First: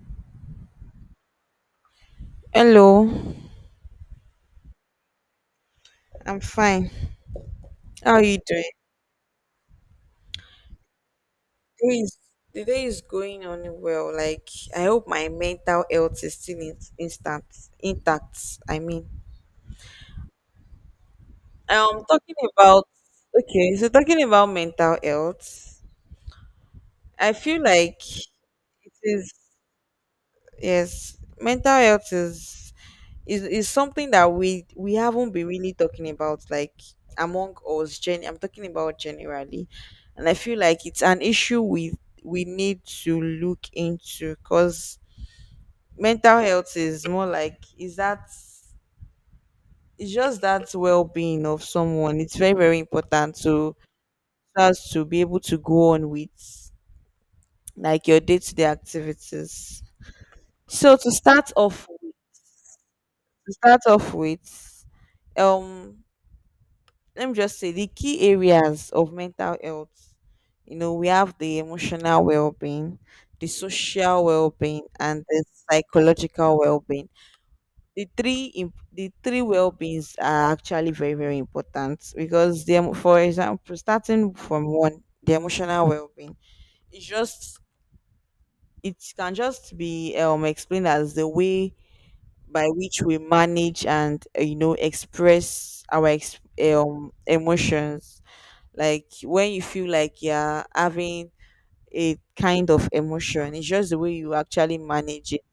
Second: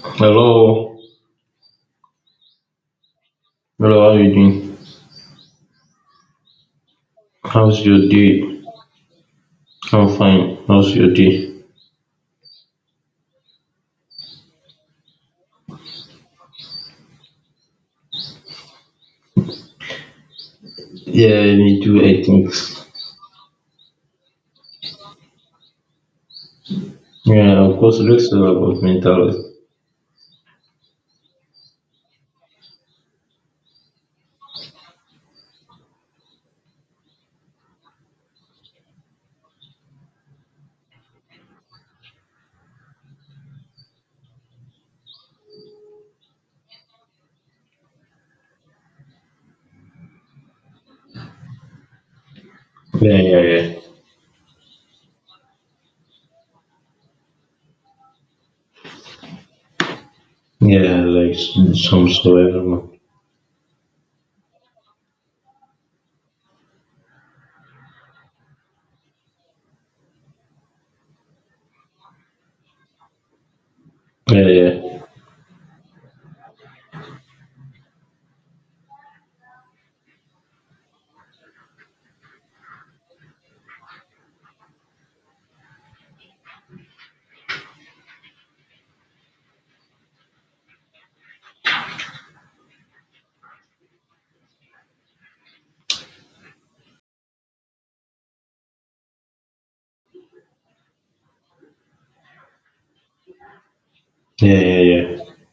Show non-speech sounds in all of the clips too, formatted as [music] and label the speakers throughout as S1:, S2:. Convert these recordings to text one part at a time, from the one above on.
S1: Hello.
S2: Hello,
S1: Hello, how you doing?
S2: I'm fine.
S1: How's your
S2: How are you
S1: day?
S2: doing?
S1: I'm fine. How's your day?
S2: The day is, the day is going on well. Like, I hope my mental health is still intact. I mean,
S1: Yeah, me too, I
S2: talking
S1: think.
S2: about okay, so talking about mental health, I
S1: Yeah,
S2: feel
S1: of course,
S2: like
S1: let's talk about
S2: it is
S1: mental health.
S2: yes, mental health is something that we haven't been really talking about, like among us gen I'm talking about generally. And I feel like it's an issue we need to look into, because mental health is more like, is that it's just that well-being of someone. It's very very
S1: Yeah,
S2: important
S1: yeah,
S2: to
S1: yeah.
S2: us, to be able to go on with, like, your day-to-day activities. So
S1: Yeah, like some
S2: to
S1: survival.
S2: start off with, um let me just say the key areas of mental health. You know, we have the emotional well-being, the social
S1: Yeah, yeah.
S2: well-being and the psychological well-being. The three well-beings are actually very very important, because them, for example, starting from one, the emotional well-being, it's just, it can just be explained as the way by which we manage and you know, express our emotions. Like when you feel like you're having a kind of emotion, it's just the way you
S1: Yeah,
S2: actually
S1: yeah, yeah.
S2: manage it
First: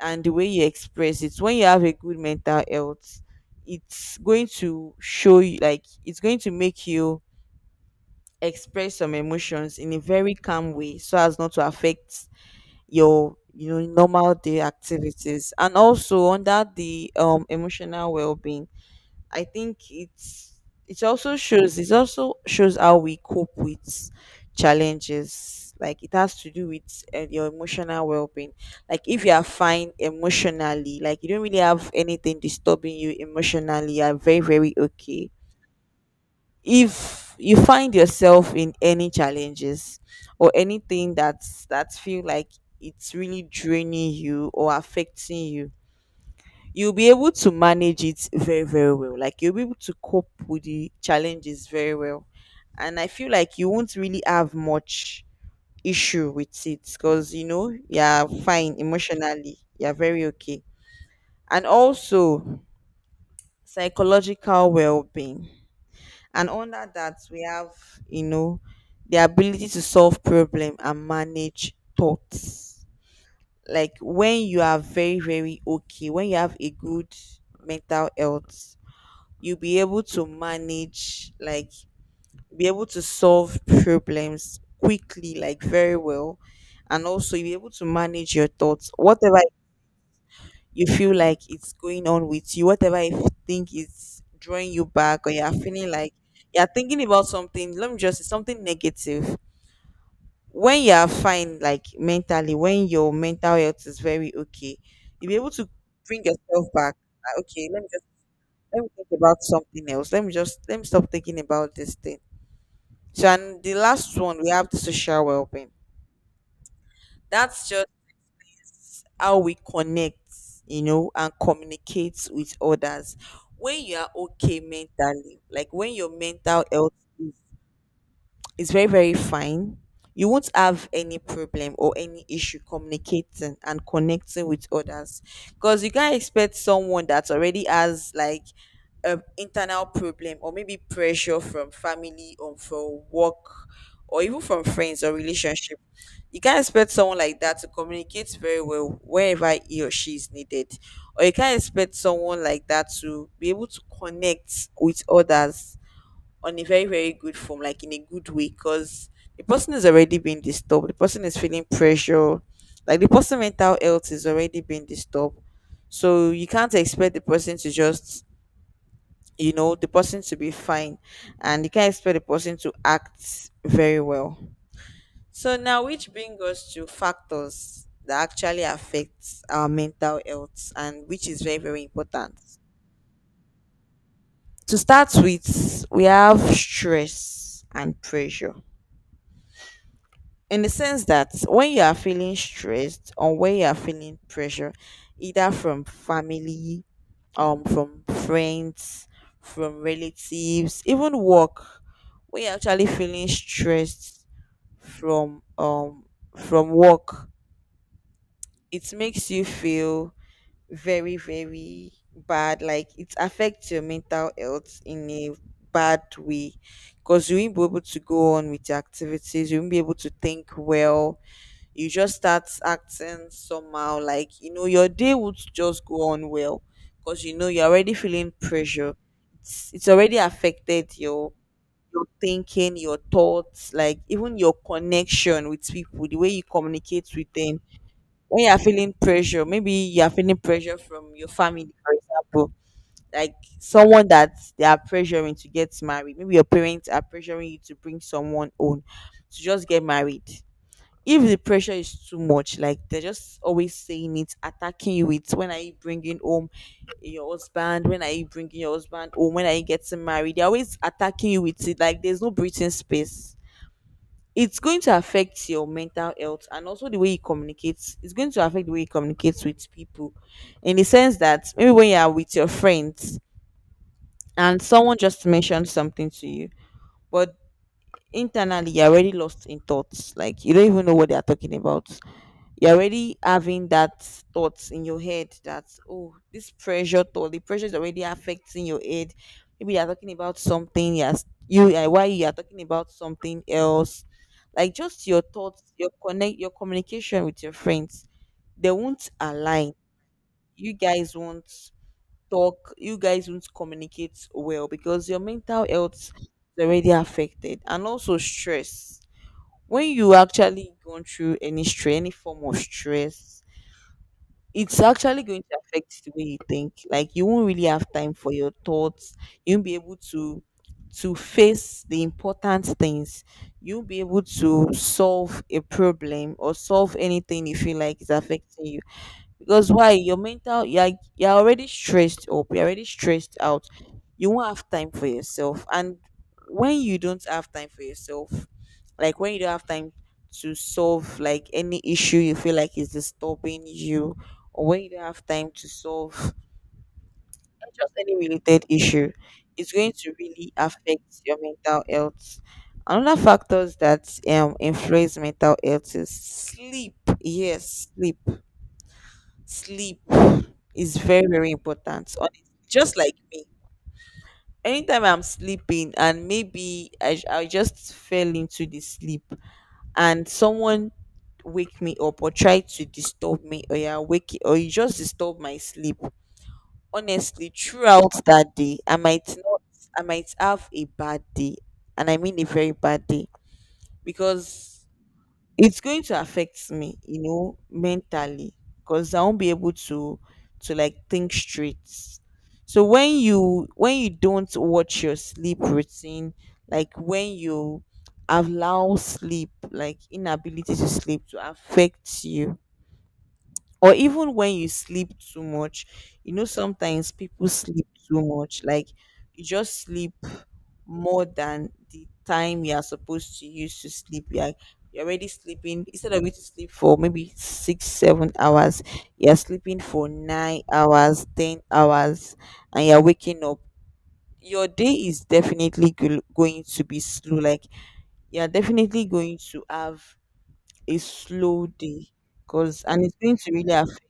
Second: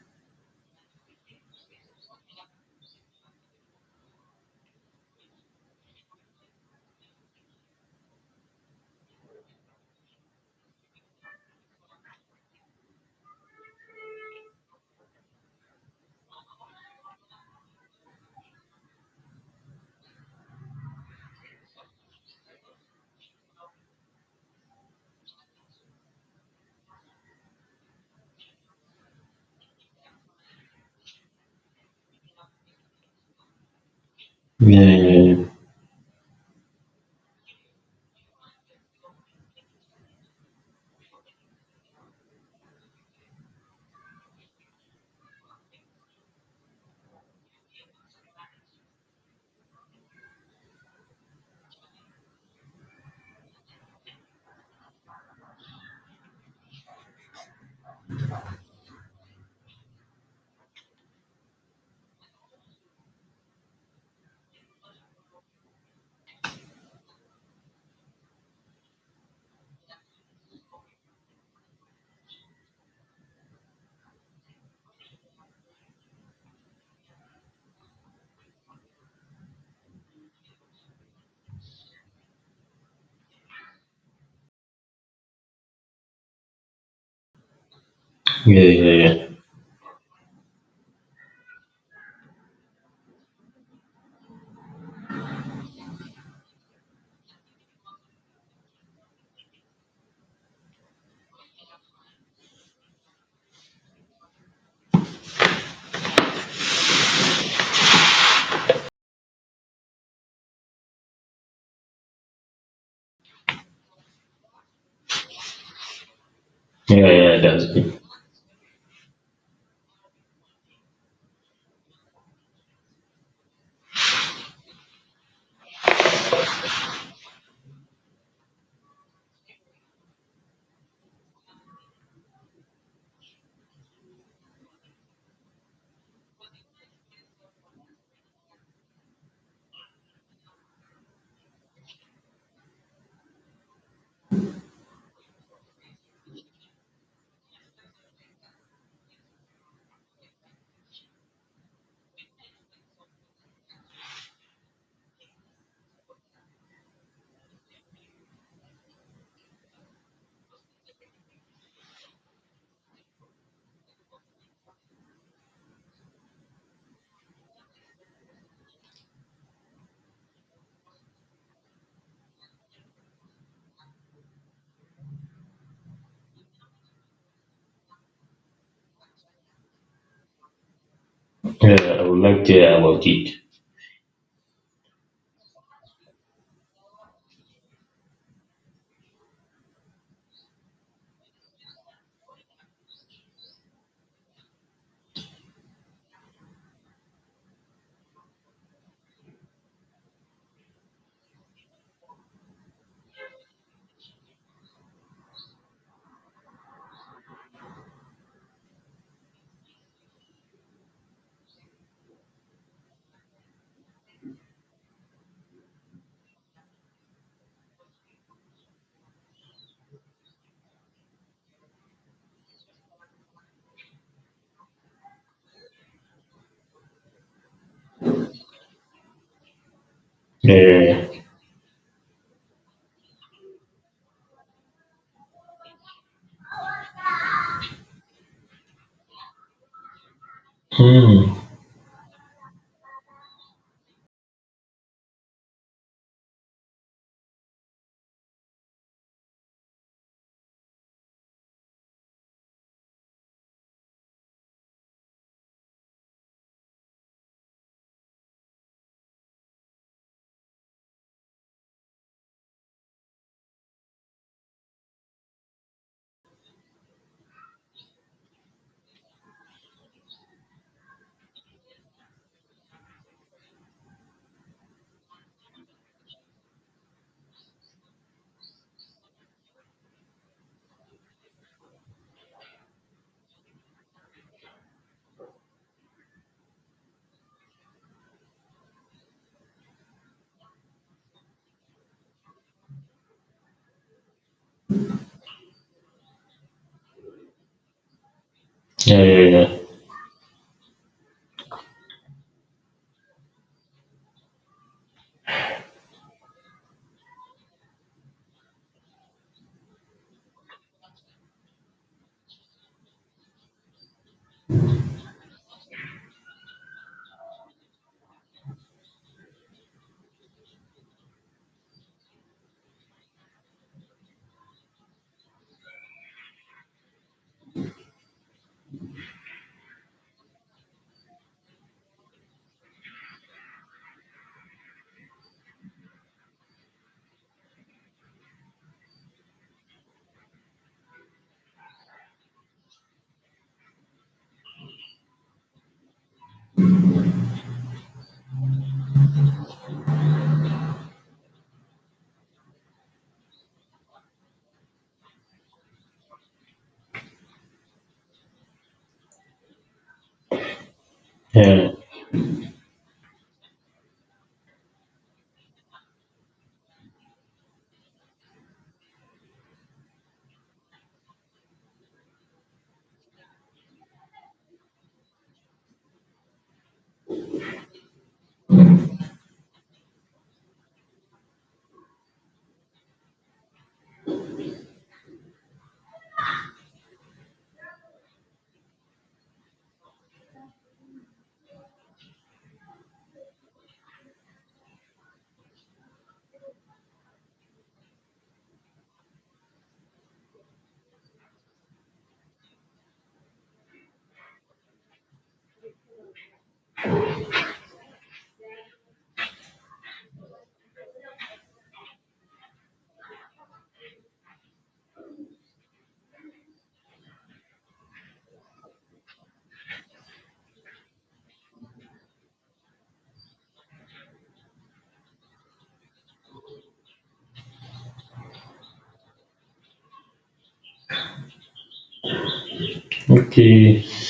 S2: and the way you express it. When you have a good mental health, it's going to show you, like it's going to make you express some emotions in a very calm way, so as not to affect your, you know, normal day activities. And also under the emotional well-being, I think it's, it also shows, it also shows how we cope with challenges. Like it has to do with your emotional well being. Like if you are fine emotionally, like you don't really have anything disturbing you emotionally, you are very very okay.
S1: Yeah,
S2: If you find yourself in any challenges or anything that's, that feel like it's really draining you or affecting you, you'll be able to manage it very very well, like you'll be able to cope with the challenges very well. And I feel like you won't really have much issue with it, because you know you're fine emotionally, you're very okay. And also, psychological well-being, and under that we have, you know, the ability to solve problem and manage thoughts. Like when you are very very okay, when you have a good mental health, you'll be able to manage, like be able to solve problems quickly, like very well. And also you'll be able to manage
S1: yeah,
S2: your
S1: yeah.
S2: thoughts,
S1: Yeah, yeah, yeah.
S2: whatever you feel like it's going on with you, whatever you think is drawing you back, or you're feeling like you're thinking about something, let me just say something negative. When you are fine, like mentally, when your mental health is very okay, you'll be able to bring yourself back, like, okay, let me think about something else. Let me stop thinking about this thing. So, and the last one, we have the social well-being.
S1: Yeah, yeah, that's
S2: That's just
S1: it.
S2: how we connect, you know, and communicate with others. When you are okay mentally, like when your mental health, it's very very fine, you won't have any problem or any issue communicating and connecting with others, because you can't expect someone that already has, like, an internal problem, or maybe pressure from family or from work, or even from friends or relationship, you can't expect someone like that to communicate very well wherever he or she is needed, or you can't expect someone like that to be able to connect with others on a very very good form, like in a good way, because the person is already being disturbed, the person is feeling pressure, like the person mental health is already being disturbed, so you can't expect the person to just, you know, the person to be fine, and you can't expect the person to act very well. So now, which brings us to factors that actually affect our mental health, and which is very very
S1: Yeah, I would
S2: important.
S1: like to hear about it.
S2: To start with, we have stress and pressure, in the sense that when you are feeling stressed, or when you are feeling pressure, either from family, from friends, from relatives, even work. When you're actually feeling stressed from um from work, it makes you feel very, very bad. Like it affects your mental health in a bad way, because you won't be able to go on with your activities, you won't be able to think well, you just start acting somehow, like you know your day would just go on well, because you know you're already feeling pressure, it's already
S1: Yeah, yeah,
S2: affected
S1: yeah.
S2: your thinking, your thoughts, like even your connection with people, the way you communicate with them. When you're feeling pressure, maybe you're feeling pressure from your
S1: Hmm.
S2: family, for example. Like someone that they are pressuring to get married, maybe your parents are pressuring you to bring someone on to just get married. If the pressure is too much, like they're just always saying it, attacking you with, when are you bringing home your husband? When are you bringing your husband home? When are you getting married? They're always attacking you with it. Like there's no breathing space. It's going to affect your mental health, and also the way you communicate. It's going to affect the way you communicate with people, in the sense that maybe when you are with your friends, and someone just mentioned something to you, but internally you're already lost in thoughts. Like you don't even know what they are talking about. You're already having that thoughts in your head, that, oh, this pressure thought, the pressure is already affecting your head. Maybe you're talking about something, yes, you, why you are talking about something else, like just your thoughts, your connect your communication with your friends, they
S1: Yeah,
S2: won't
S1: yeah, yeah.
S2: align, you guys won't talk, you guys won't communicate well, because your mental health is already affected. And also stress, when you actually gone through any stress, any form of stress, it's actually going to affect the way you think. Like you won't really have time for your thoughts. You won't be able to face the important things. You'll be able to solve a problem or solve anything you feel like is affecting you, because why, your mental, you're already stressed up, you're already stressed out, you won't have time for yourself. And when you don't have time for yourself, like when you don't have time to solve, like any issue you feel like is disturbing you, or when you don't have time to solve, not just any related issue, it's going to really affect your mental health. Another factors that influence mental health is sleep. Yes, sleep. Sleep is very, very
S1: Yeah.
S2: important. Just like me. Anytime I'm sleeping and maybe I just fell into the sleep, and someone wake me up or try to disturb me, or yeah, or you just disturb my sleep. Honestly, throughout that day, I might not I might have a bad day. And I mean a very bad day. Because it's going to affect me, you know, mentally, because I won't be able to like think straight. So when you don't watch your sleep routine, like when you allow sleep, like inability to sleep, to affect you, or even when you sleep too much, you know sometimes people sleep too much, like you just sleep more than the time you are supposed to use to sleep. Like you're already sleeping, instead of you to sleep for maybe 6 7 hours, you're sleeping for 9 hours, 10 hours, and you're waking up, your day is definitely going to be slow, like you're definitely going to have a slow day, because and it's going to really
S1: Okay.
S2: affect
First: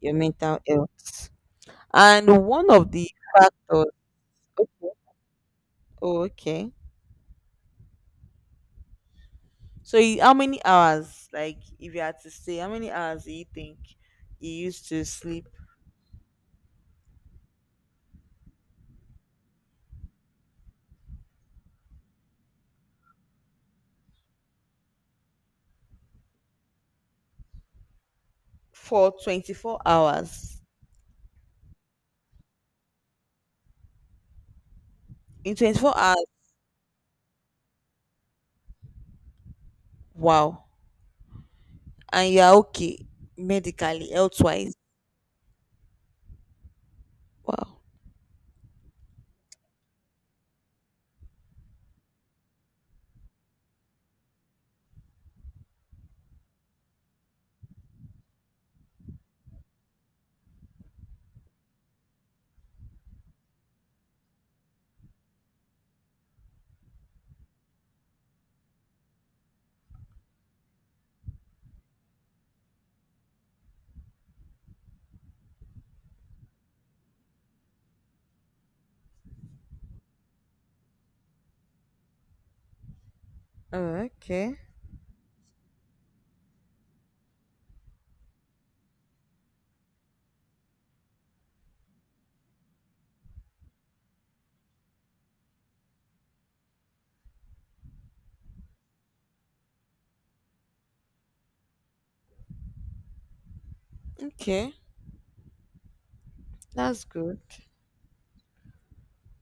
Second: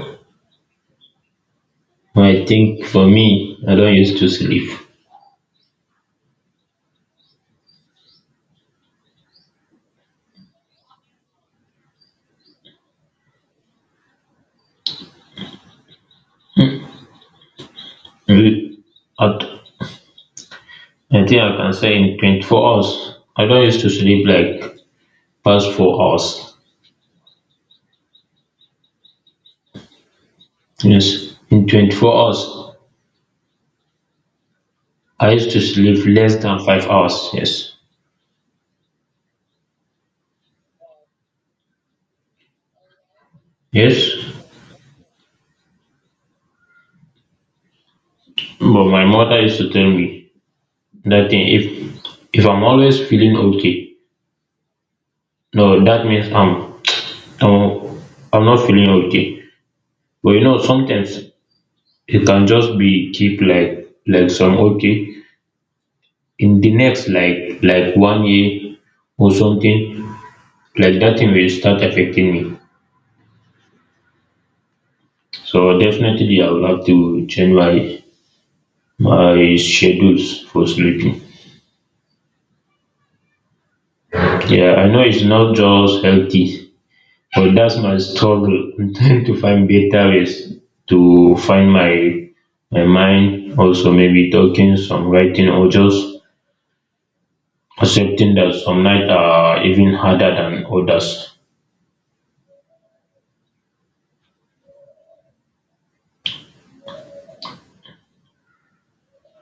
S2: your mental health. And
S1: I
S2: one
S1: think
S2: of
S1: for
S2: the
S1: me, I
S2: factors,
S1: don't used to sleep.
S2: okay, oh, okay. So, how many hours, like, if you had to say, how many hours do you think you used to sleep
S1: Mm. At I think I can say in 24 hours. I don't used to sleep like past 4 hours.
S2: for 24 hours?
S1: Yes. In 24 hours, I used
S2: In
S1: to
S2: 24
S1: sleep
S2: hours,
S1: less than 5 hours. Yes.
S2: wow. And you're okay medically,
S1: Yes.
S2: health wise, wow.
S1: But my mother used to tell me that thing, if I'm always feeling okay, no, that means I'm, I'm not feeling okay. But sometimes it can just be keep like some okay in the next like one year or something like that thing will start affecting me. So definitely I would have to change my schedules for sleeping.
S2: Oh, okay,
S1: Yeah, I know it's not just healthy, but that's my struggle. [laughs] I'm trying to find better ways to find my mind. Also, maybe talking, some writing, or just accepting that some nights are even harder than others.
S2: okay, that's good.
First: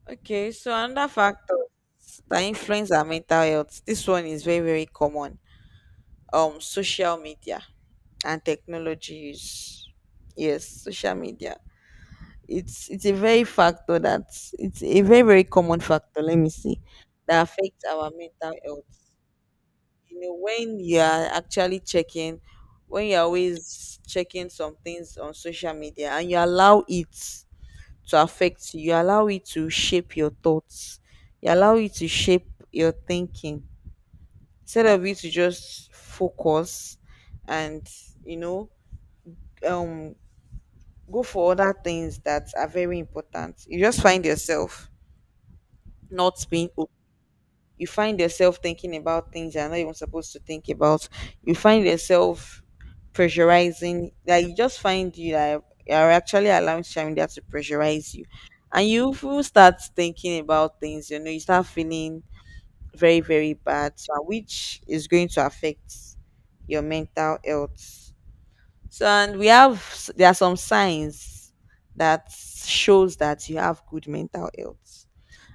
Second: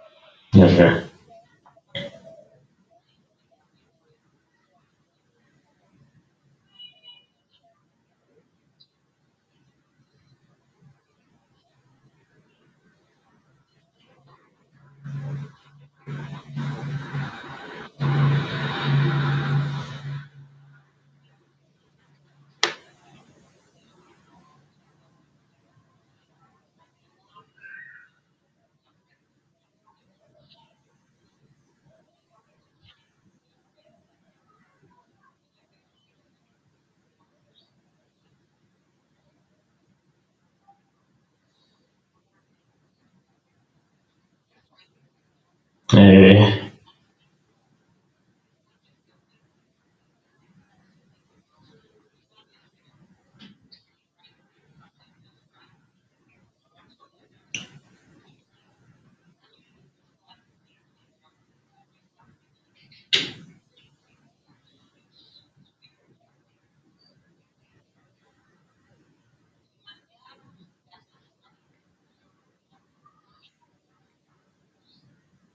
S2: Okay, so
S1: Yeah.
S2: another factor that influence our mental health. This one is very, very common. Social media, and technology use. Yes, social media. It's a very factor that, it's a very very common factor, let me see, that affects our mental health. You know, when you are actually checking, when you're always checking some things on social media, and you allow it to affect you, you allow it to shape your thoughts, you allow it to shape your thinking, instead of you to just focus and, you know um go for other things that are very important. You just find yourself
S1: Uh,
S2: not being
S1: yeah.
S2: open. You find yourself thinking about things you're not even supposed to think about. You find yourself pressurizing, that you just find you, that you're actually allowing social media to pressurize you. And you will start thinking about things, you know, you start feeling very, very bad, so which is going to affect your mental health. So and we have there are some signs that shows that you have good mental health,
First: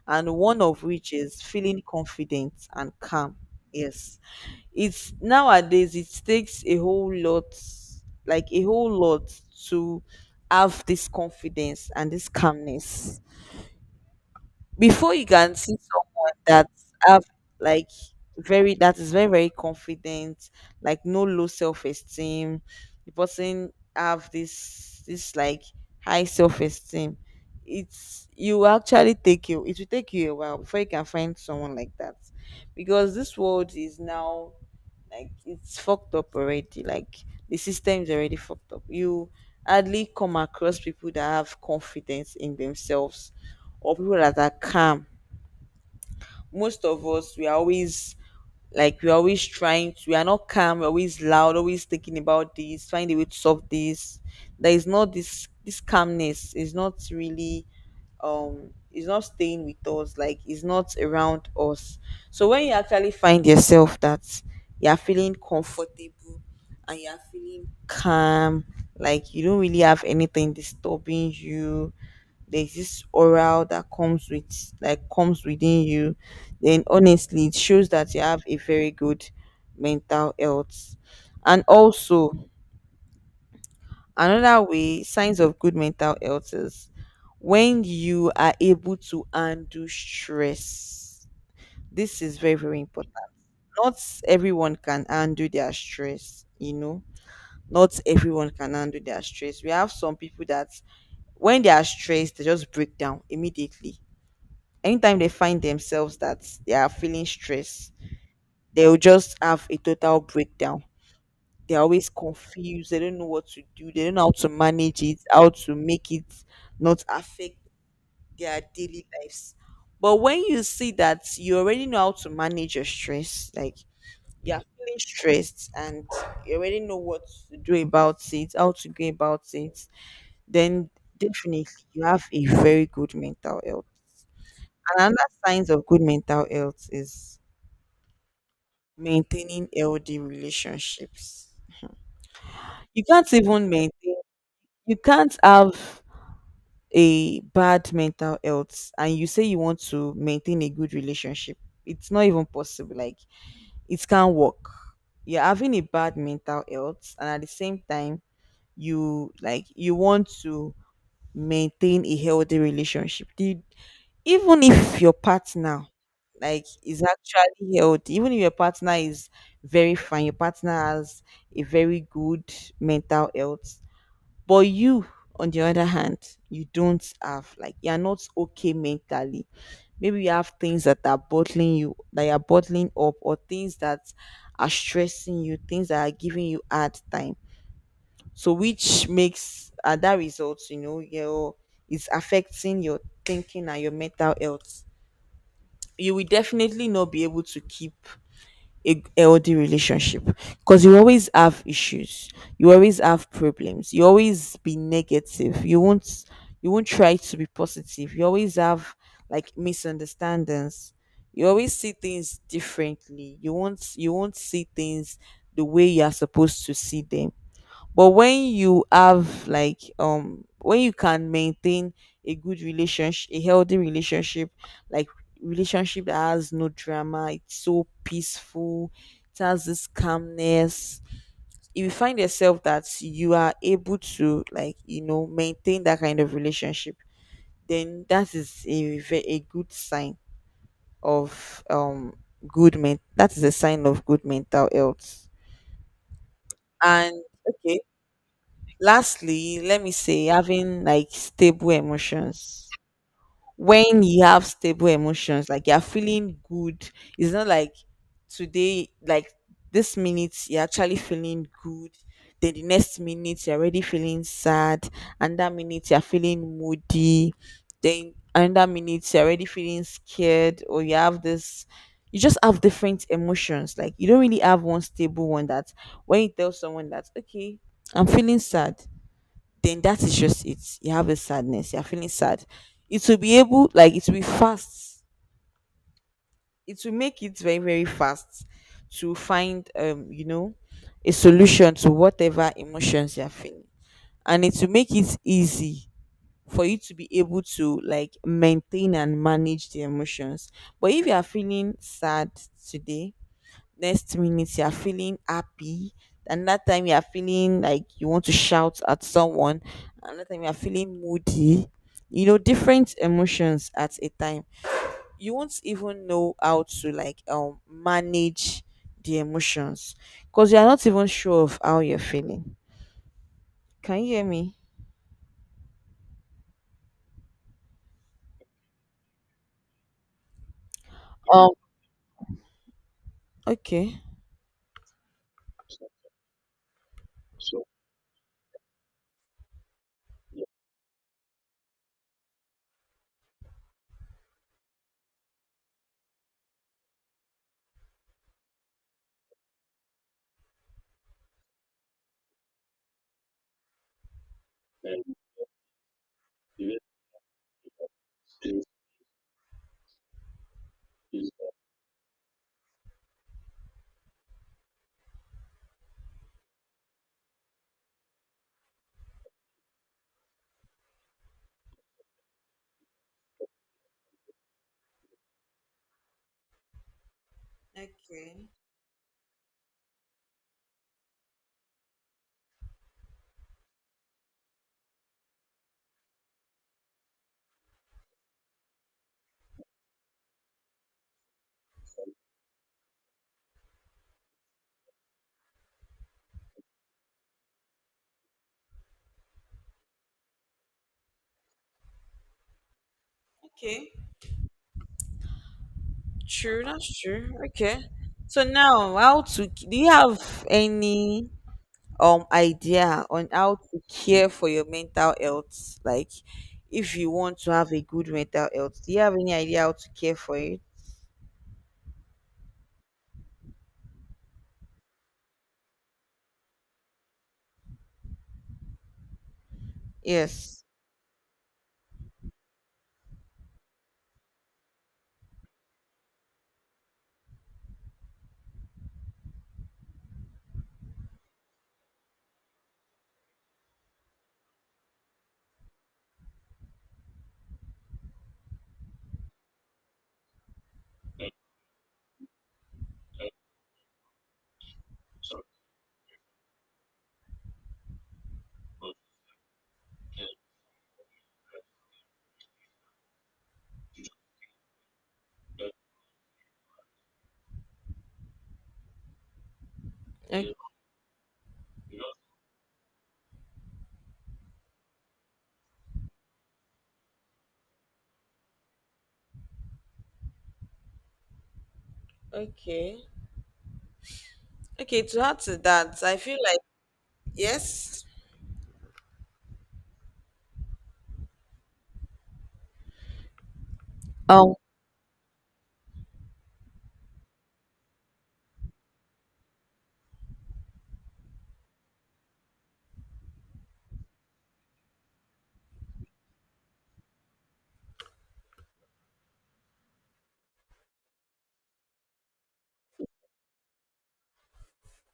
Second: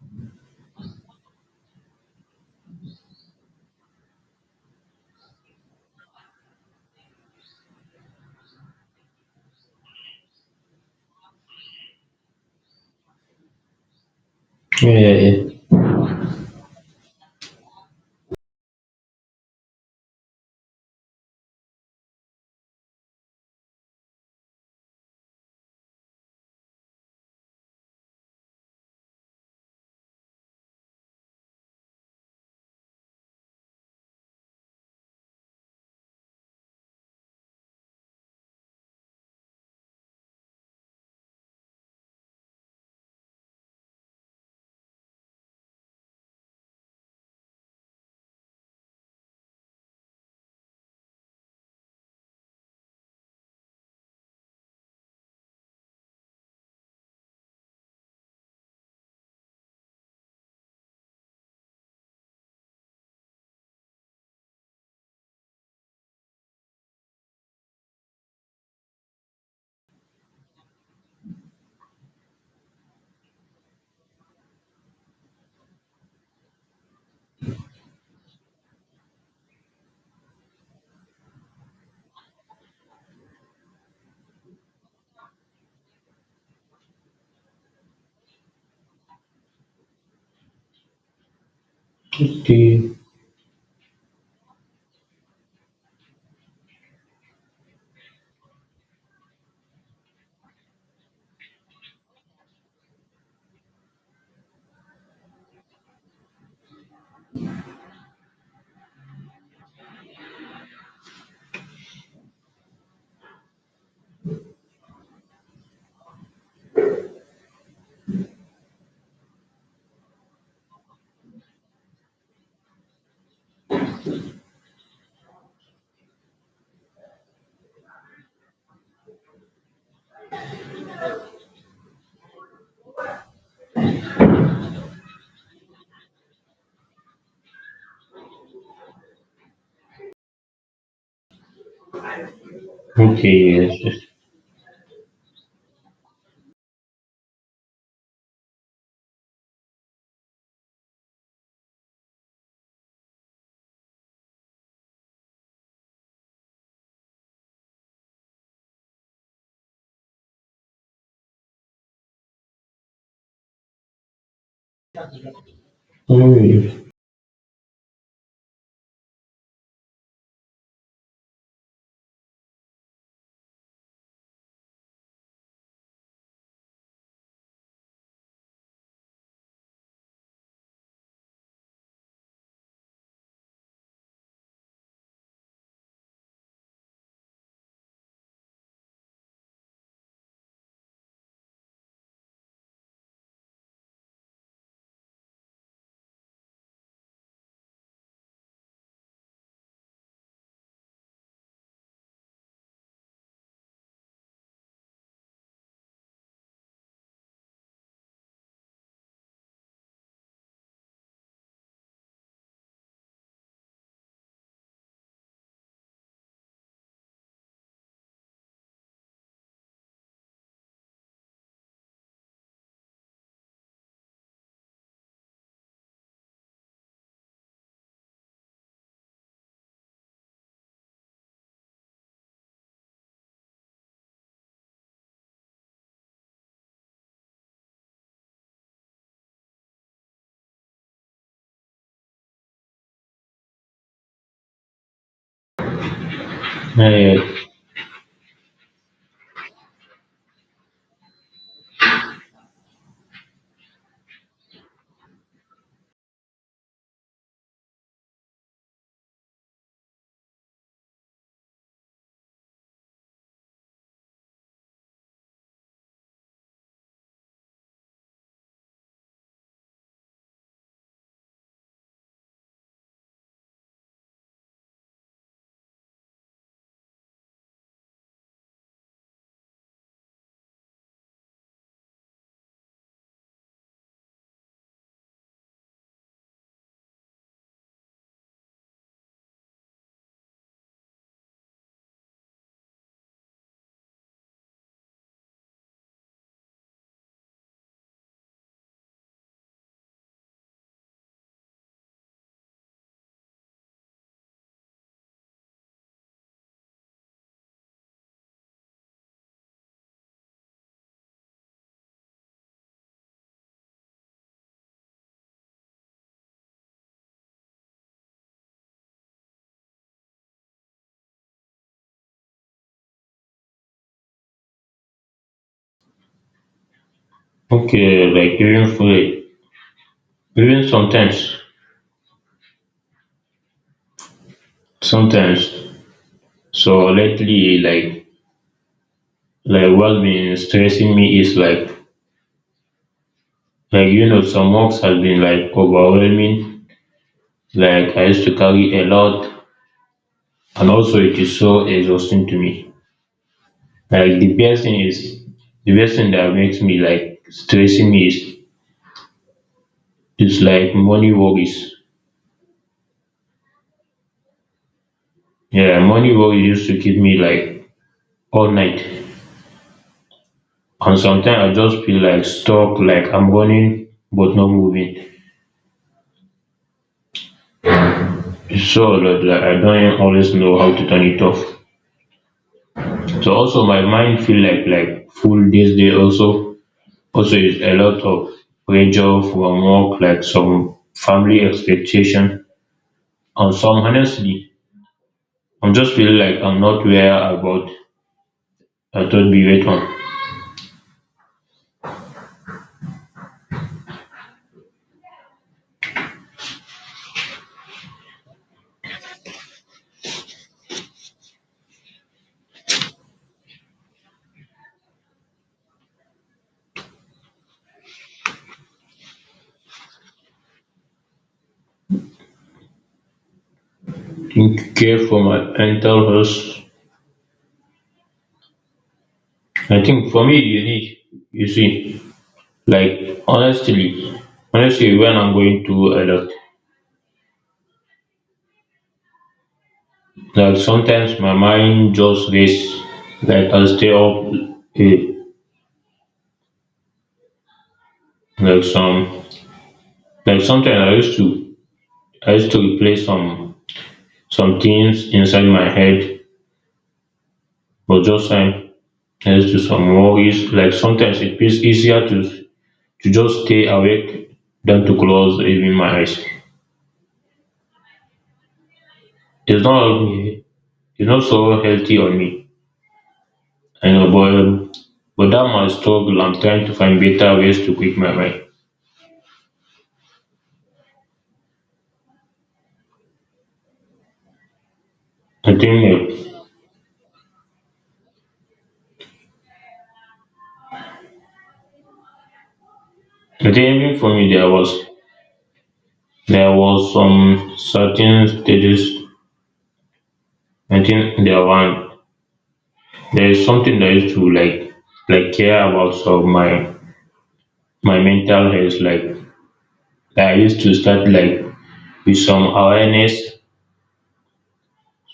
S2: and one of which is feeling confident and calm. Yes, it's nowadays it takes a whole lot, like a whole lot, to have this confidence and this calmness before you
S1: Eh,
S2: can
S1: eh.
S2: see someone that have like very that is very very confident, like no low self-esteem, the person have this like high self-esteem. It's you actually take you it will take you a while before you can find someone like that, because this world is now like it's fucked up already, like the system is already fucked up. You hardly come across people that have confidence in themselves or people that are calm. Most of us we are always like we're always trying to, we are not calm, we're always loud, always thinking about this, find a way to solve this. There is not this calmness is not really, is not staying with us, like is not around us. So when you actually find yourself that you're feeling comfortable and you're feeling calm, like you don't really have anything disturbing you, there's this aura that comes with, like, comes within you, then honestly it shows that you have a very good mental health. And also another way, signs of good mental health is when you are able to handle stress. This is very, very
S1: Okay.
S2: important. Not everyone can handle their stress, you know. Not everyone can handle their stress. We have some people that when they are stressed, they just break down immediately. Anytime they find themselves that they are feeling stress, they'll just have a total breakdown. They're always confused. They don't know what to do. They don't know how to manage it, how to make it not affect their daily lives. But when you see that you already know how to manage your stress, like you're feeling stressed and you already know what to do about it, how to go about it, then definitely you have a very good mental health. And another signs of good mental health is maintaining healthy relationships. You
S1: Okay.
S2: can't even
S1: Yes. Yes.
S2: maintain, you can't have a bad mental health and you say you want to maintain a good relationship. It's not even possible, like it can't work. You're having a bad mental health and at the same time you like you want to maintain a healthy relationship. The- even if your partner like
S1: Mm,
S2: is actually healthy, even if your partner is very fine, your partner has a very good mental health, but you, on the other hand, you don't have, like you're not okay mentally. Maybe you have things that are bottling you, that you're bottling up, or things that are stressing you, things that are giving you hard time. So which makes that results, you know, your is affecting your thinking and your mental health. You will definitely not be able to keep a healthy relationship, because you always have issues, you always have problems, you always be negative, you won't try to be positive, you always have like misunderstandings, you always see things differently, you won't see things the way you are supposed to see them. But when you have like when you can maintain a good relationship, a healthy relationship, like relationship that has no drama, it's so peaceful, it has this calmness. If you find yourself that you are able to like, you know, maintain that kind of relationship, then that is a a good sign of good men that is a sign of good mental health. And
S1: eh,
S2: okay, lastly, let me say having like stable emotions. When you have stable emotions, like you're feeling good, it's not like today, like this minute, you're actually feeling good. Then the next minute, you're already feeling sad. And that minute, you're feeling moody. Then another minute, you're already feeling scared, or you have this. You just have different emotions. Like you don't really have one stable one that when you tell someone that, okay, I'm feeling sad, then that is just it. You have a sadness. You're feeling sad. It will be able, like, it will be fast. It will make it very, very fast to find, you know, a solution to whatever emotions you're feeling, and it will make it easy for you to be able to like maintain and manage the emotions. But if you are feeling sad today, next minute you are feeling happy, and that time you are feeling like you want to shout at someone, and that time you are feeling moody, you know, different emotions at a time, you won't even know how to like manage the emotions, because you are not even sure of how you're feeling. Can you hear me?
S1: okay. Like even food. Even sometimes,
S2: Um, okay,
S1: sometimes. So lately, like what's been stressing me is like some works has been like overwhelming. Like I used to carry a lot, and also it is so exhausting to me. Like the best thing that makes me like stressing me is,
S2: okay,
S1: is like money worries. Yeah, money worries used to keep me like all night, and sometimes I just feel like stuck, like I'm running but not moving. So like I don't always know how to turn it off. So also my mind feel like full this day. Also is a lot of pressure from work, like some family expectation. And some, honestly, I'm just feel like I'm not where about I thought be wait on.
S2: okay. True, that's true. Okay. So now, how to do you have any idea on how to care for your mental health? Like, if you want to have a good mental health, do you have any idea how to care for it?
S1: Think care for my mental health. I think for me, you
S2: Yes.
S1: need. You see, like, honestly, when I'm going through a lot. Like sometimes my mind just race, like I stay up late. Like some like sometimes I used to replay some things inside my head, but just time next to some worries. Like sometimes it feels easier to just stay awake than to close even my eyes. It's not
S2: O-
S1: it's not so healthy on me. I know, but but that my struggle. I'm trying to find better ways to quit my mind.
S2: Okay. Okay. To add to
S1: I
S2: that, I
S1: think uh,
S2: feel like yes.
S1: I think even for me there
S2: Um.
S1: was. There was some certain stages, I think. There is something I used to like care about, so my mental health. Like I used to start like with some awareness,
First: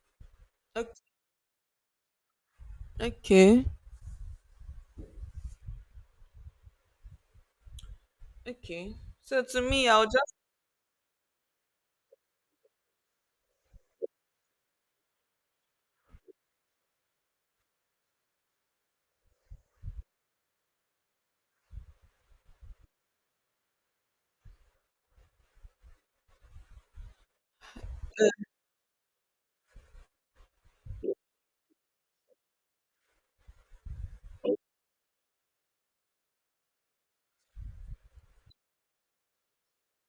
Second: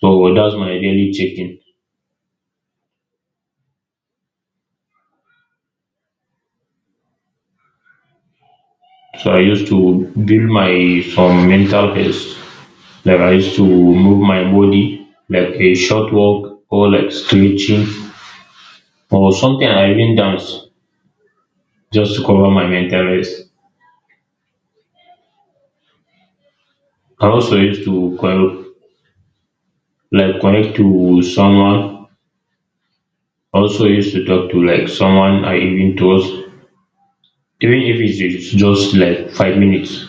S1: so that's my
S2: o-
S1: daily checking.
S2: Okay. Okay.
S1: So I
S2: So to
S1: used
S2: me, I'll
S1: to
S2: just
S1: build my some mental health, like I used to move my body, like a short walk or like stretching or something. I even dance just to cover my mental health. I also used to like connect to someone, also used to talk to like someone I even trust, even if it's just like 5 minutes.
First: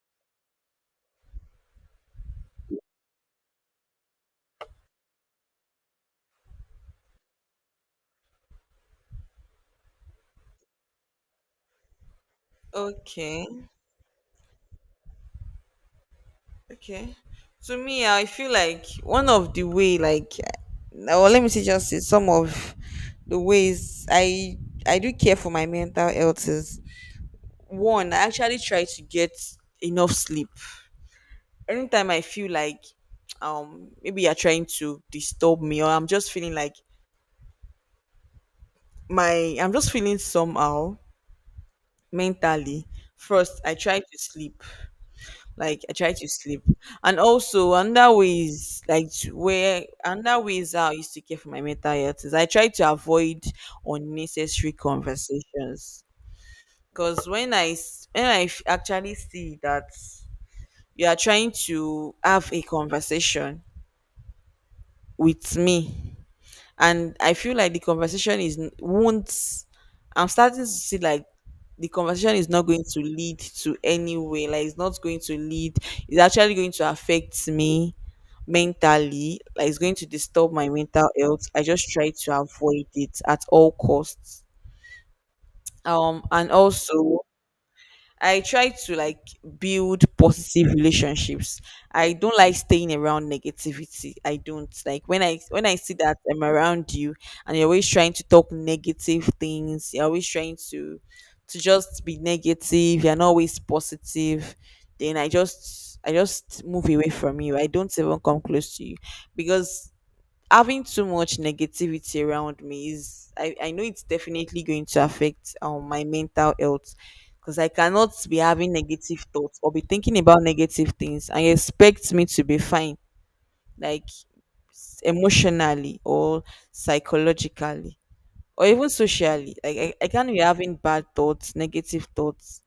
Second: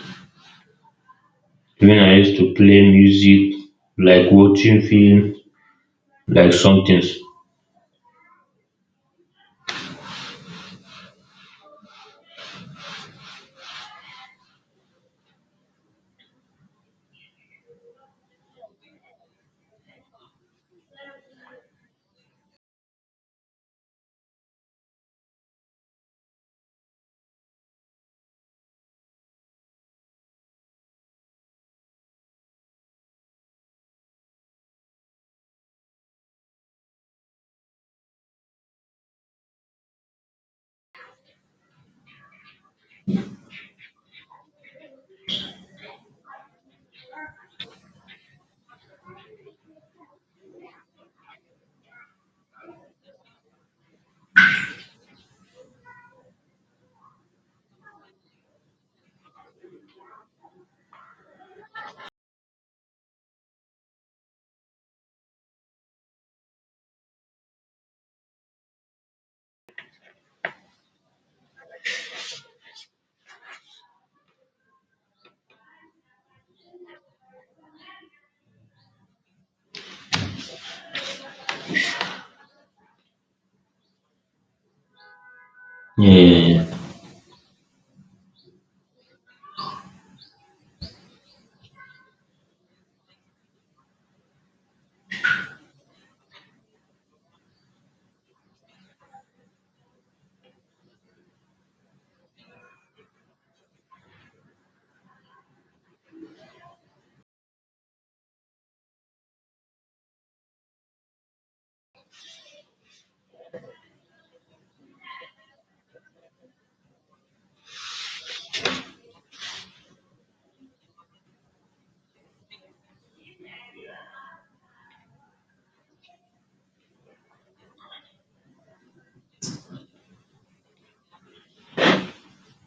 S1: Even I used to play music, like watching film, like some things.
S2: okay. Okay. To me, I feel like one of the way, like, eh, or let me say just say some of the ways I do care for my mental health is one. I actually try to get enough sleep. Anytime I feel like, maybe you're trying to disturb me, or I'm just feeling like my I'm just feeling somehow mentally. First, I try to sleep. Like I try to sleep. And also another way is like where another way is how I used to care for my mental health is I try to avoid unnecessary conversations. Because when when actually see that you are trying to have a conversation with me, and I feel like the conversation is won't. I'm starting to see like the conversation is not going to lead to anywhere. Like it's not going to lead. It's actually going to affect me mentally, like it's going to disturb my mental health. I just try to avoid it at all costs. And
S1: Yeah,
S2: also, I try to like build positive relationships. I don't like staying around negativity. I don't like when I see that I'm around you and you're always trying to talk negative things, you're always trying to just be negative, you're not always positive, then I just move away from you. I don't even come close to you, because having too much negativity around me is, I know it's definitely going to affect my mental health, because I cannot be having negative thoughts or be thinking about negative things and expect me to be fine, like emotionally or psychologically or even socially. Like I can't be having bad thoughts, negative thoughts,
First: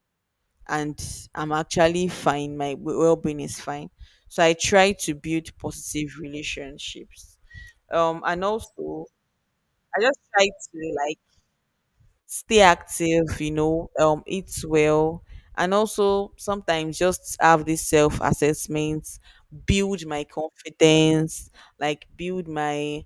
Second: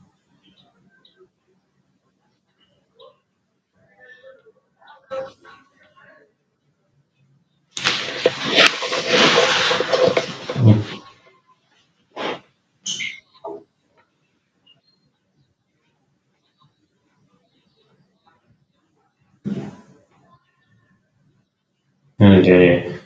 S2: and I'm actually fine. My well-being is fine. So I try to build positive relationships. And also I just try to like stay active, you know, eat well, and also sometimes just have this self-assessment, build my confidence, like
S1: and
S2: build
S1: yeah.
S2: my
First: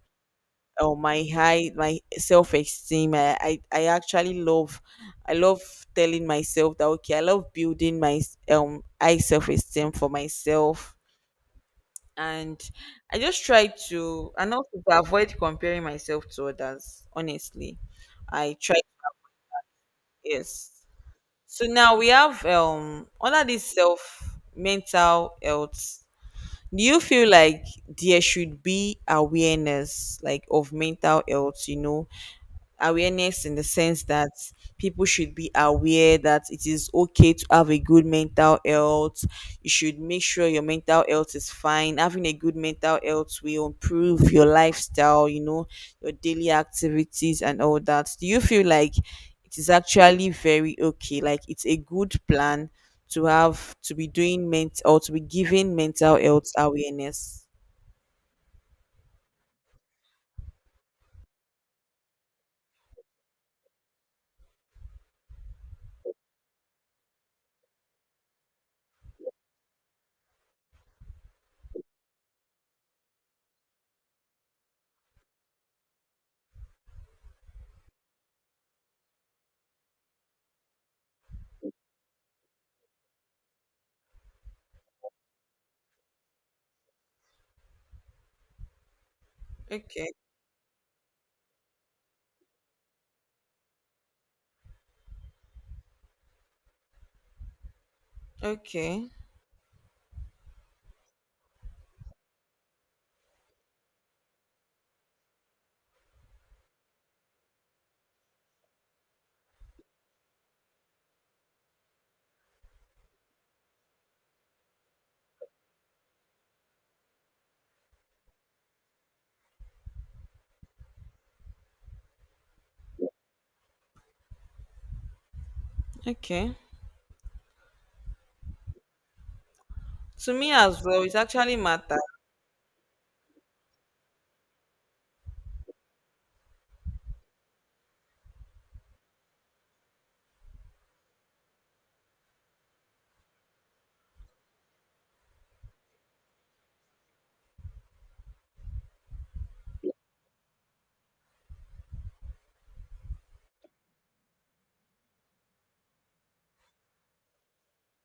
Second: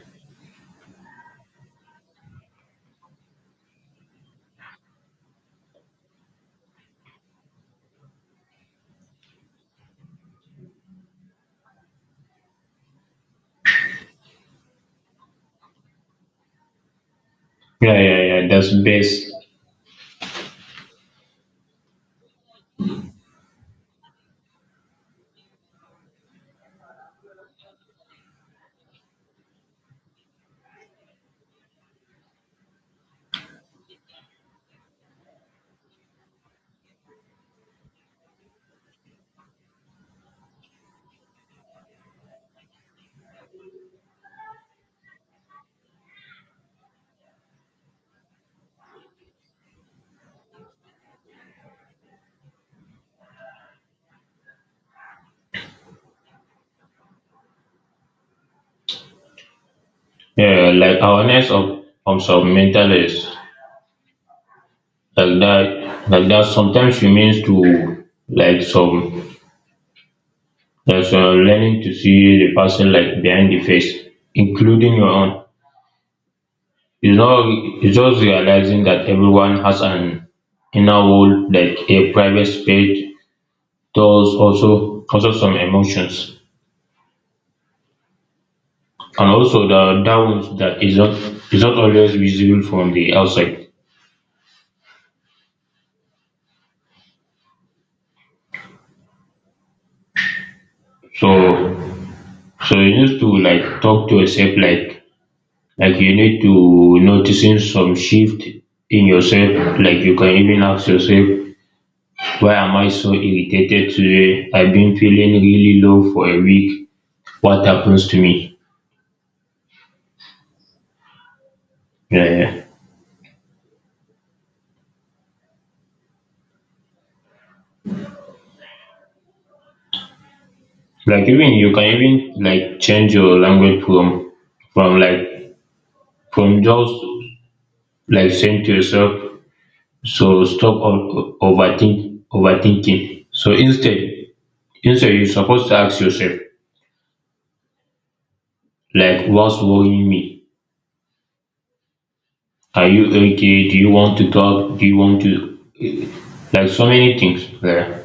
S2: or my high my self esteem. I actually love, I love telling myself that okay, I love building my high self esteem for myself. And I just try to, and also to avoid comparing myself to others, honestly,
S1: Yeah, yeah,
S2: I
S1: that's
S2: try.
S1: best.
S2: Yes. So now we have under this self mental health, do you feel like there should be awareness, like, of mental health, you know, awareness in the sense that people should be aware that it is okay to have a good mental health. You should make sure your mental health is fine. Having a good mental health will improve your lifestyle, you know, your daily activities and all that. Do you feel like it is actually very okay? Like it's a good plan to have to be doing mental or to be giving mental health awareness.
S1: Yeah, like awareness of some mental health, like that like that sometimes it means to like some, like some learning to see the person, like behind the face, including your own. It's not it's just realizing that everyone has an inner world, like a private space, those also some emotions. And also the
S2: Okay,
S1: downs that is not always visible from the outside.
S2: okay,
S1: So so you need to like talk to yourself, like you need to noticing some shift in yourself. Like you can even ask yourself, why am I so irritated today? I've been feeling really low for a week. What happens to me? Yeah, yeah.
S2: okay. To me as well, it
S1: Like even
S2: actually
S1: you can
S2: matters.
S1: even like change your language from like from just like saying to yourself, so stop overthinking. So instead you're supposed to ask yourself, like what's worrying me? Are you okay? Do you want to talk? Do you want to like so many things? Yeah,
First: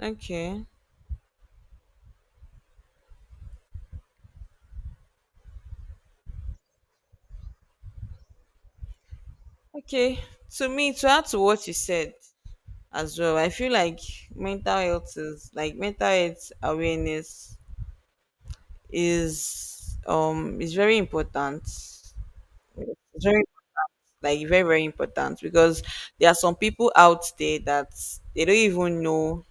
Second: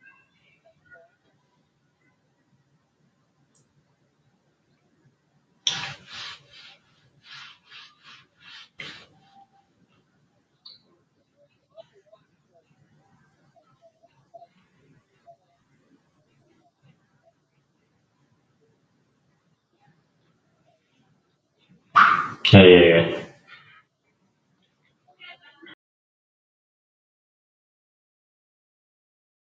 S2: Okay. Okay. To me, to add to what you said as well, I feel like mental health is like mental health awareness is very important. It's
S1: yeah, yeah,
S2: very, like very very important, because there are some people out there that they don't even know,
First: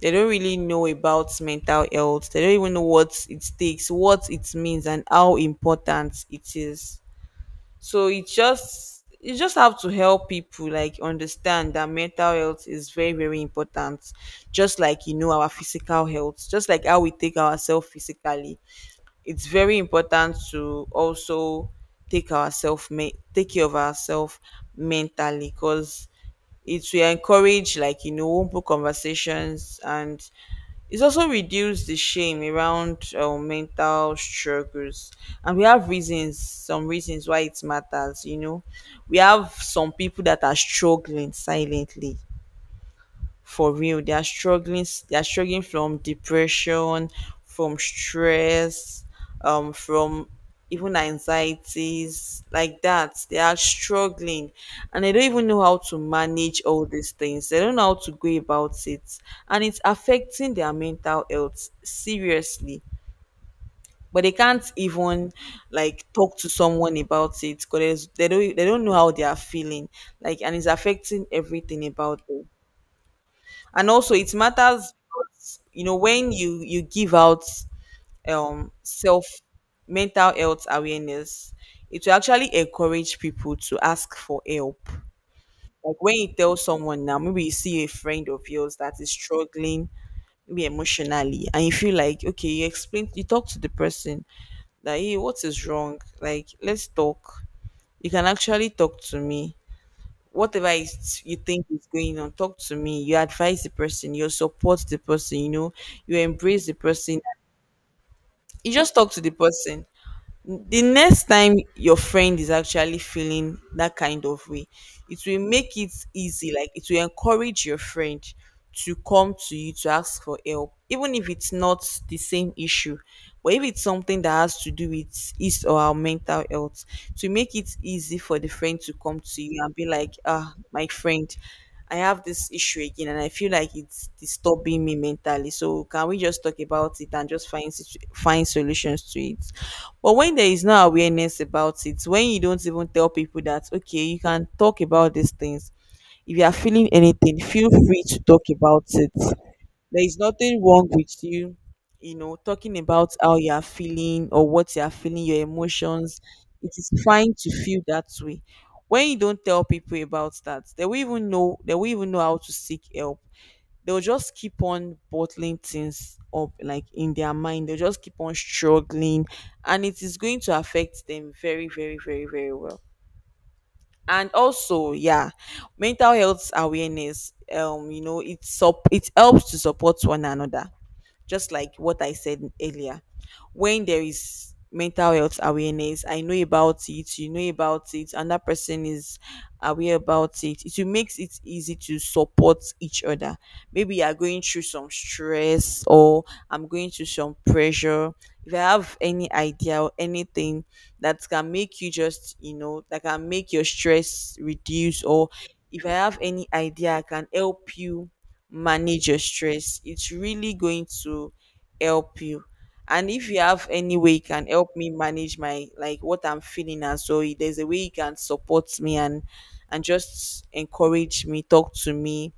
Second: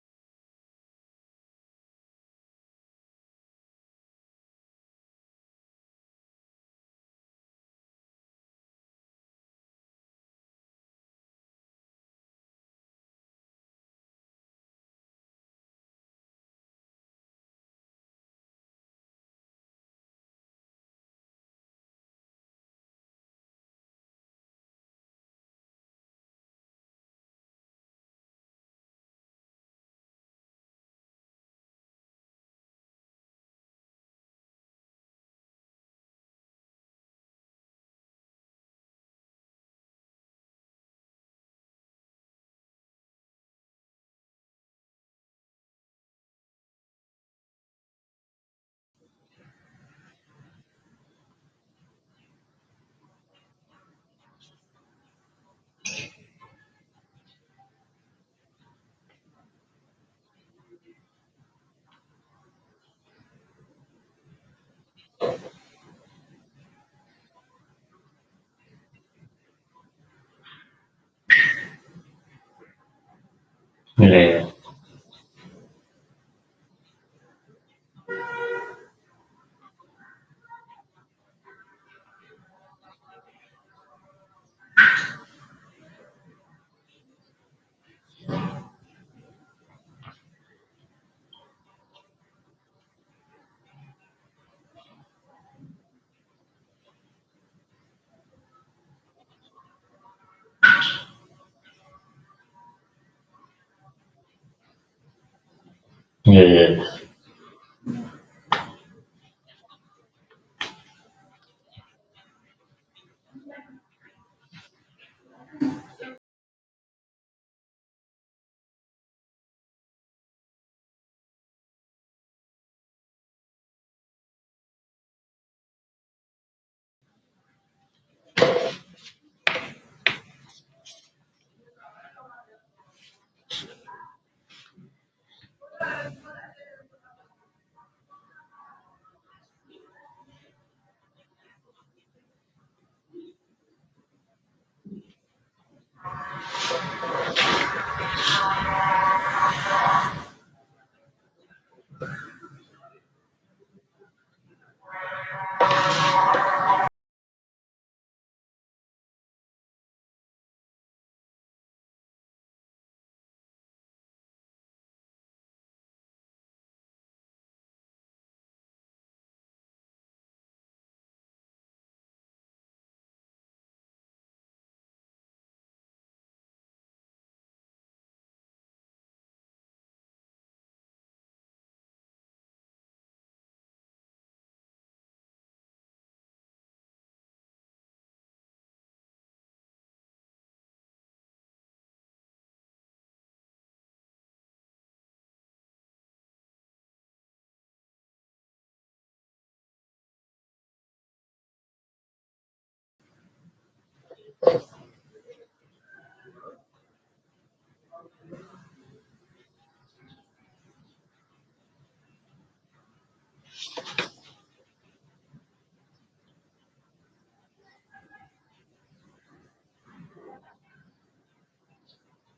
S2: they don't really know about mental health. They don't even know what it takes, what it means, and how important it is. So it just you just have to help people like understand that mental health is very, very important, just like our physical health, just like how we take ourselves physically. It's very important to also take care of ourselves mentally, because it will encourage, open conversations, and it's also reduced the shame around mental struggles, and we have reasons, some reasons why it matters. We have some people that are struggling silently. For real, they are struggling. They are struggling from depression, from stress, from even anxieties like that. They are struggling, and they don't even know how to manage all these things. They don't know how to go about it, and it's affecting their mental health seriously, but they can't even like talk to someone about it, because they don't know how they are feeling, like, and it's affecting everything about them. And
S1: yeah,
S2: also,
S1: yeah,
S2: it
S1: yeah,
S2: matters because, you know, when you give out self mental health awareness, it will actually encourage people to ask for help. Like, when you tell someone, now maybe you see a friend of yours that is struggling, maybe emotionally, and you feel like, okay, you explain, you talk to the person, that hey, what is wrong, like let's talk, you can actually talk to me, whatever is you think is going on, talk to me. You advise the person, you support the person, you
S1: yeah,
S2: embrace the
S1: yeah,
S2: person. You just talk to the person. The next time your friend is actually feeling that kind of way, it will make it easy, like it will encourage your friend to come to you to ask for help, even if it's not the same issue. But if it's something that has to do with his or our mental health, to make it easy for the friend to come to you and be like, ah, my friend, I have this issue again, and I feel like it's disturbing me mentally, so can we just talk about it and just find solutions to it. But when there is no awareness about it, when you don't even tell people that, okay, you can talk about these things. If you are feeling anything, feel free to talk about it. There is nothing wrong with you, talking about how you are feeling or what you are feeling, your emotions. It is fine to feel that way. When you don't tell people about that, they will even know how to seek help. They'll just keep on bottling things up, like in their mind they'll just keep on struggling, and it is going to affect them very, very, very, very well. And also, yeah, mental health awareness, it helps to support one another, just like what I said earlier. When there is mental health awareness, I know about it, you know about it, and that person is aware about it. It will makes it easy to support each other. Maybe you are going through some stress, or I'm going through some pressure. If I have any idea or anything that can make you just, that can make your stress reduce, or if I have any idea I can help you manage your stress, it's really going to help you. And if you have any way you can help me manage my, like, what I'm feeling, and so there's a way you can support me, and just encourage me, talk to me,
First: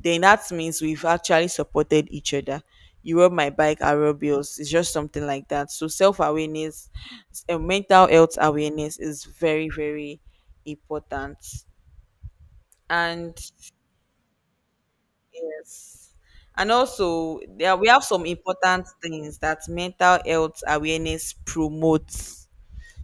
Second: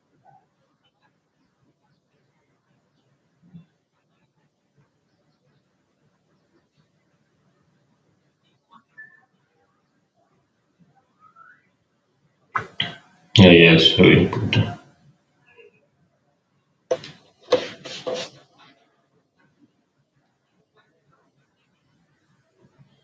S2: then that means we've actually supported each other. You rub my bike, I rub yours. It's just something like that. So self awareness, mental health awareness is very, very important, and
S1: yeah, yeah, it's very important.
S2: yes. And also, there we have some important things that mental health awareness promotes.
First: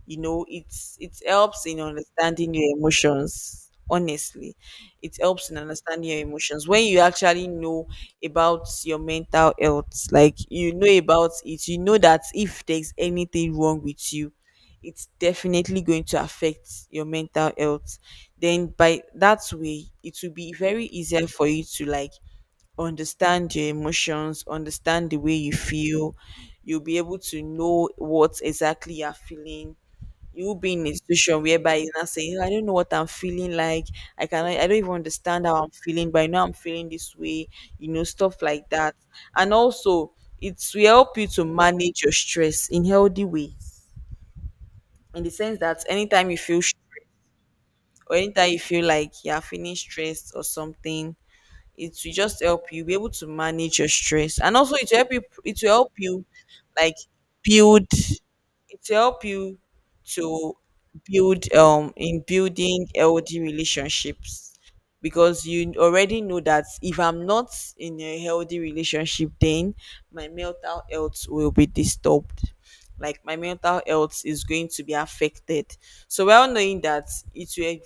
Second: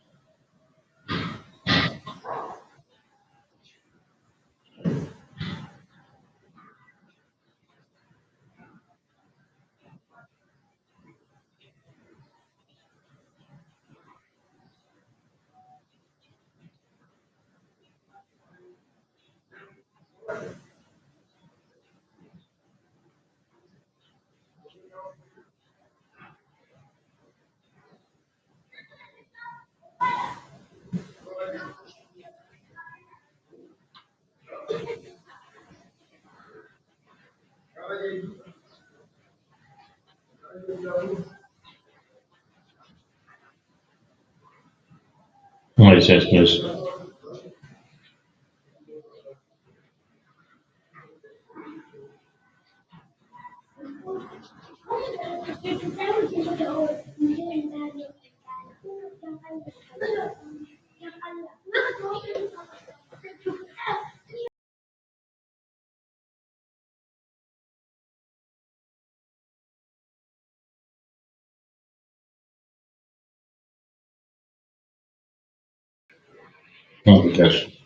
S2: You know, it helps in understanding your emotions. Honestly, it helps in understanding your emotions when you actually know about your mental health. Like, you know about it, you know that if there's anything wrong with you, it's definitely going to affect your mental health. Then by that way, it will be very easier for you to, like, understand your emotions, understand the way you feel. You'll be able to know what exactly you're feeling. You'll be in a situation whereby you're not saying, I don't know what I'm feeling like. I don't even understand how I'm feeling, but I know I'm feeling this way, you know, stuff like that. And also, it will help you to manage your stress in healthy ways, in the sense that
S1: Yes, yes,
S2: anytime you feel
S1: yes.
S2: stressed, or anytime you feel like you're feeling stressed or something, it will just help you be able to manage your stress, and also it will help you like build it will help you to build in building healthy relationships, because you already know that if I'm not in a healthy relationship, then my mental health will be disturbed, like my mental health is going to be affected. So well, knowing that,
S1: Mm,
S2: it
S1: yes.
S2: will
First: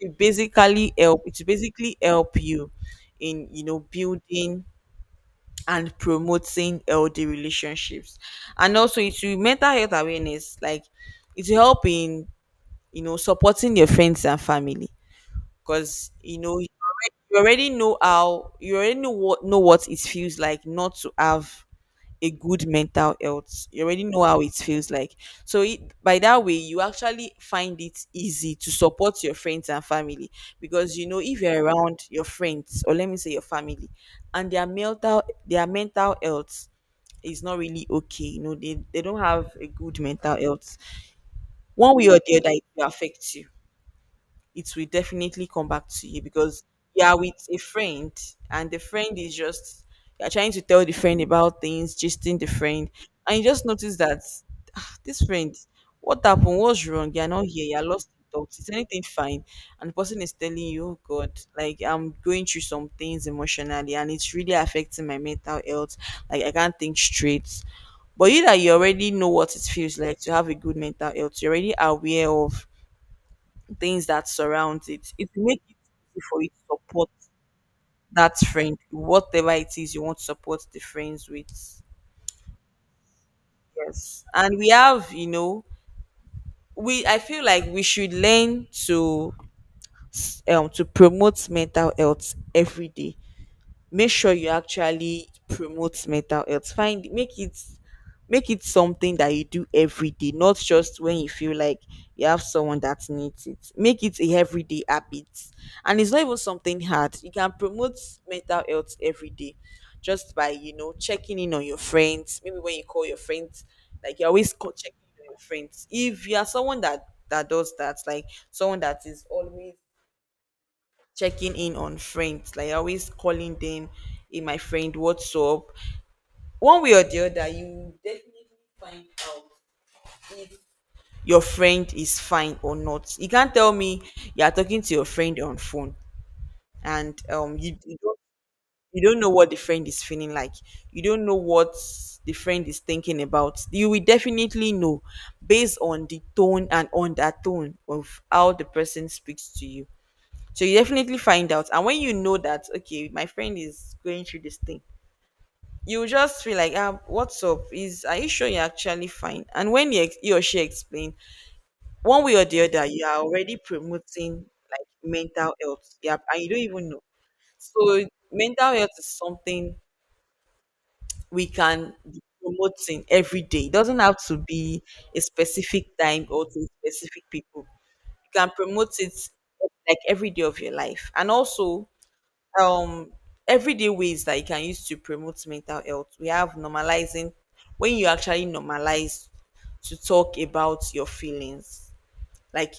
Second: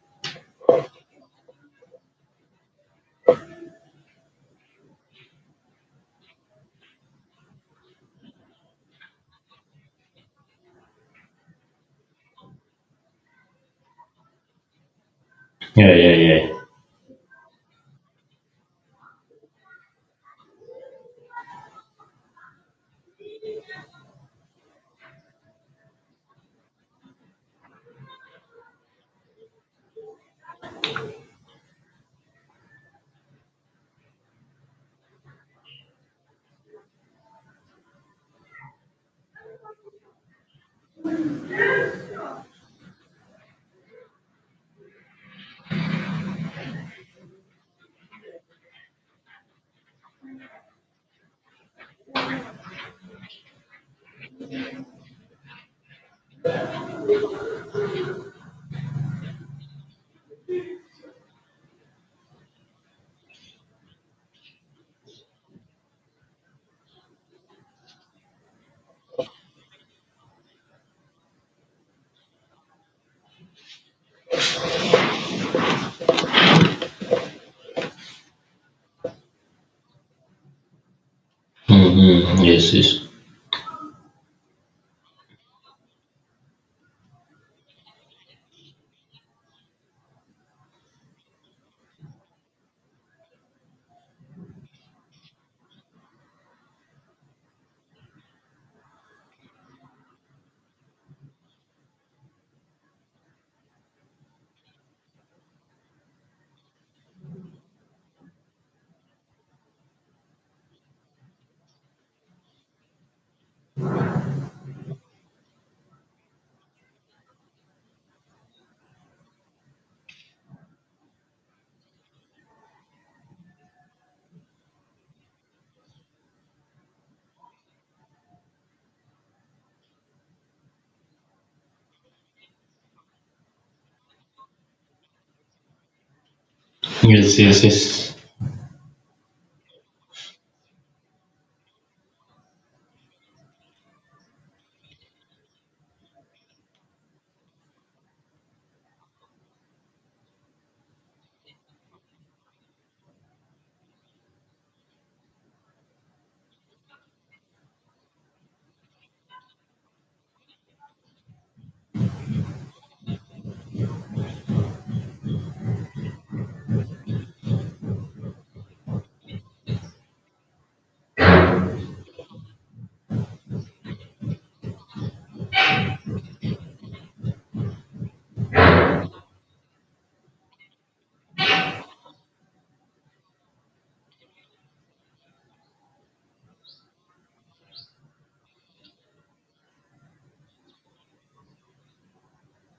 S2: to basically help it basically help you in, you know, building and promoting healthy relationships. And also, it's will, mental health awareness, like it will help in, you know, supporting your friends and family,
S1: Yeah,
S2: because
S1: yeah,
S2: you know
S1: yeah.
S2: you already know how you already know what it feels like not to have a good mental health. You already know how it feels like. So it, by that way, you actually find it easy to support your friends and family, because you know, if you're around your friends or let me say your family, and their mental health is not really okay. You know, they don't have a good mental health. One way or the other, it will affect you. It will definitely come back to you, because you are with a friend, and the friend is just, you're trying to tell the friend about things, gisting the friend, and you just notice that, ah, this friend, what happened? What's wrong? You're not here, you're lost in thoughts. Is anything fine? And the person is telling you, oh God, like I'm going through some things emotionally, and it's really affecting my mental health. Like, I can't think straight. But you that you already know what it feels like to have a good mental health, you're already aware of things that surrounds it. It will make it easy for you to support that friend, whatever it is you want to support the friends with.
S1: Mm-hmm. Yes, yes.
S2: Yes. And we have, you know, we, I feel like we should learn to promote mental health every day. Make sure you actually promote mental health, find, make it, make it something that you do every day, not just when you feel like you have someone that needs it. Make it a everyday habit. And it's not even something hard. You can promote mental health every day, just by, you know, checking in on your friends. Maybe when you call your friends, like you're always checking in on your friends, if you are someone that does that, like someone that is always checking in on friends, like always calling them, in my friend, what's up? One way or the other, you will definitely find out if your friend is fine or not. You can't tell me you are talking to your friend on phone, and
S1: Yes, yes, yes.
S2: you don't know what the friend is feeling like. You don't know what the friend is thinking about. You will definitely know based on the tone, and on that tone of how the person speaks to you. So you definitely find out. And when you know that, okay, my friend is going through this thing, you will just feel like, ah, what's up? Is Are you sure you're actually fine? And when he or she explain, one way or the other, you are already promoting, like, mental health. Yeah, and you don't even know. So mental health is something we can be promoting every day. It doesn't have to be a specific time or to specific people. You can promote it, like, every day of your life. And also, um everyday ways that you can use to promote mental health. We have normalizing, when you actually normalize to talk about your feelings. Like,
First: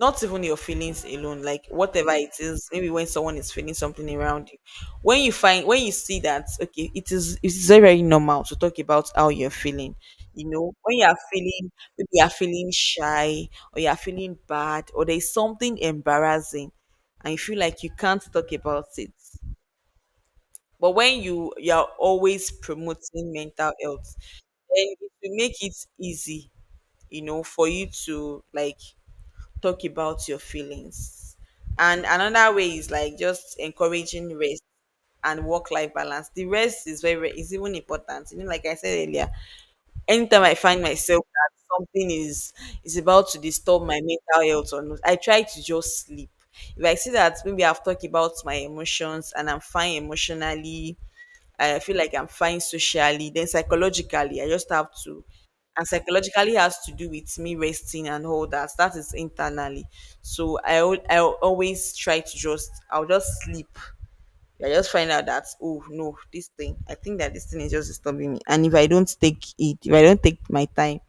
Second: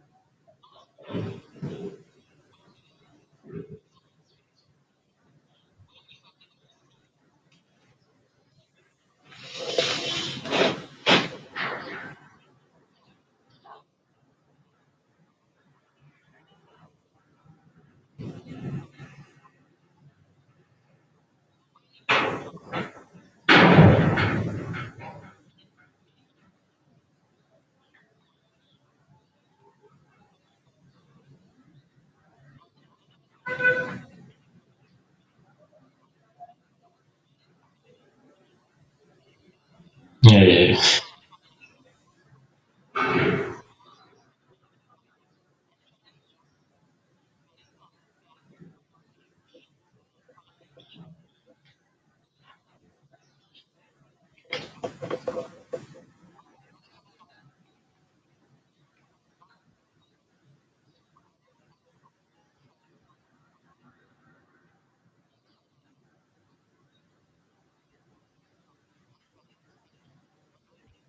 S2: not even your feelings alone, like whatever it is, maybe when someone is feeling something around you. When you find, when you see that, okay, it is, it's very, very normal to talk about how you're feeling. You know, when you are feeling, maybe you are feeling shy, or you are feeling bad, or there's something embarrassing, and you feel like you can't talk about it, but when you're always promoting mental health, then it will make it easy, you know, for you to, like, talk about your feelings. And another way is, like, just encouraging rest and work life balance. The rest is very, is even important. You know, like I said earlier,
S1: Yeah,
S2: anytime I
S1: yeah, yeah.
S2: find myself that something is about to disturb my mental health or not, I try to just sleep. If I see that maybe I've talked about my emotions and I'm fine emotionally, I feel like I'm fine socially. Then psychologically, I just have to, and psychologically has to do with me resting and all that. That is internally. So I always try to just, I'll just sleep. I just find out that, oh no, this thing. I think that this thing is just disturbing me. And if I don't take it, if I don't take my time,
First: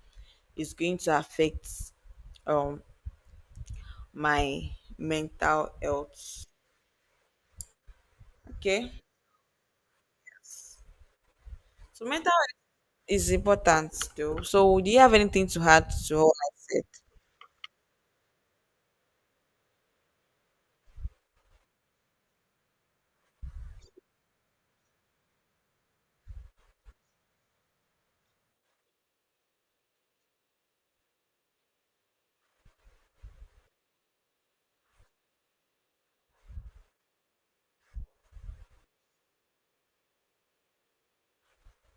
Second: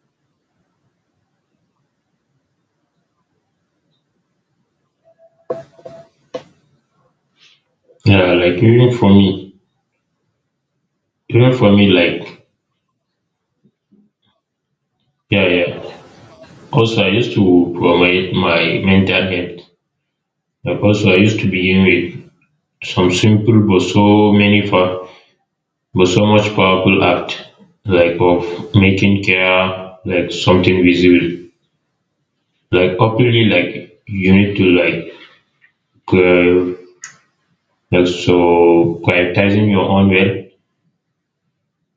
S2: it's going to affect um my mental health.
S1: Yeah, like
S2: Okay.
S1: even for me,
S2: So mental
S1: like
S2: health is important though. So do you have anything
S1: yeah,
S2: to add
S1: yeah.
S2: to all I said?
S1: Also, I used to promote my mental health. Like also, I used to begin with some simple, but so much powerful act, like of making care like something visible. Like obviously, like you need to uh, like so prioritizing your own well,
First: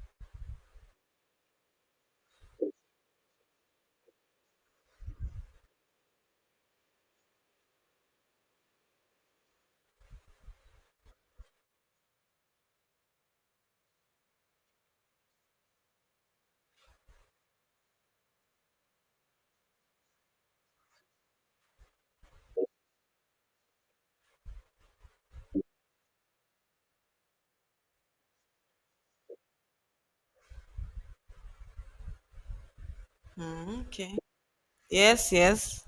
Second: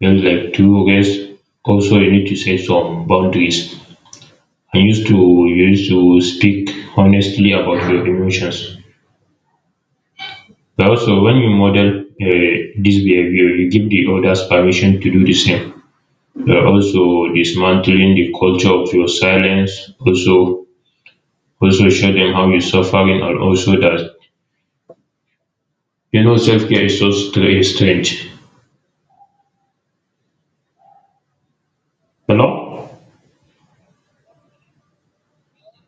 S1: well, like two guys. Also, you need to set some boundaries and used to speak honestly about your emotions. But also, when you model this behavior, you give the others permission to do the same. Also, dismantling the culture of your silence. Also show them how you're suffering, and also that self care is so strange. Hello.
S2: Mm, okay. Yes, yes.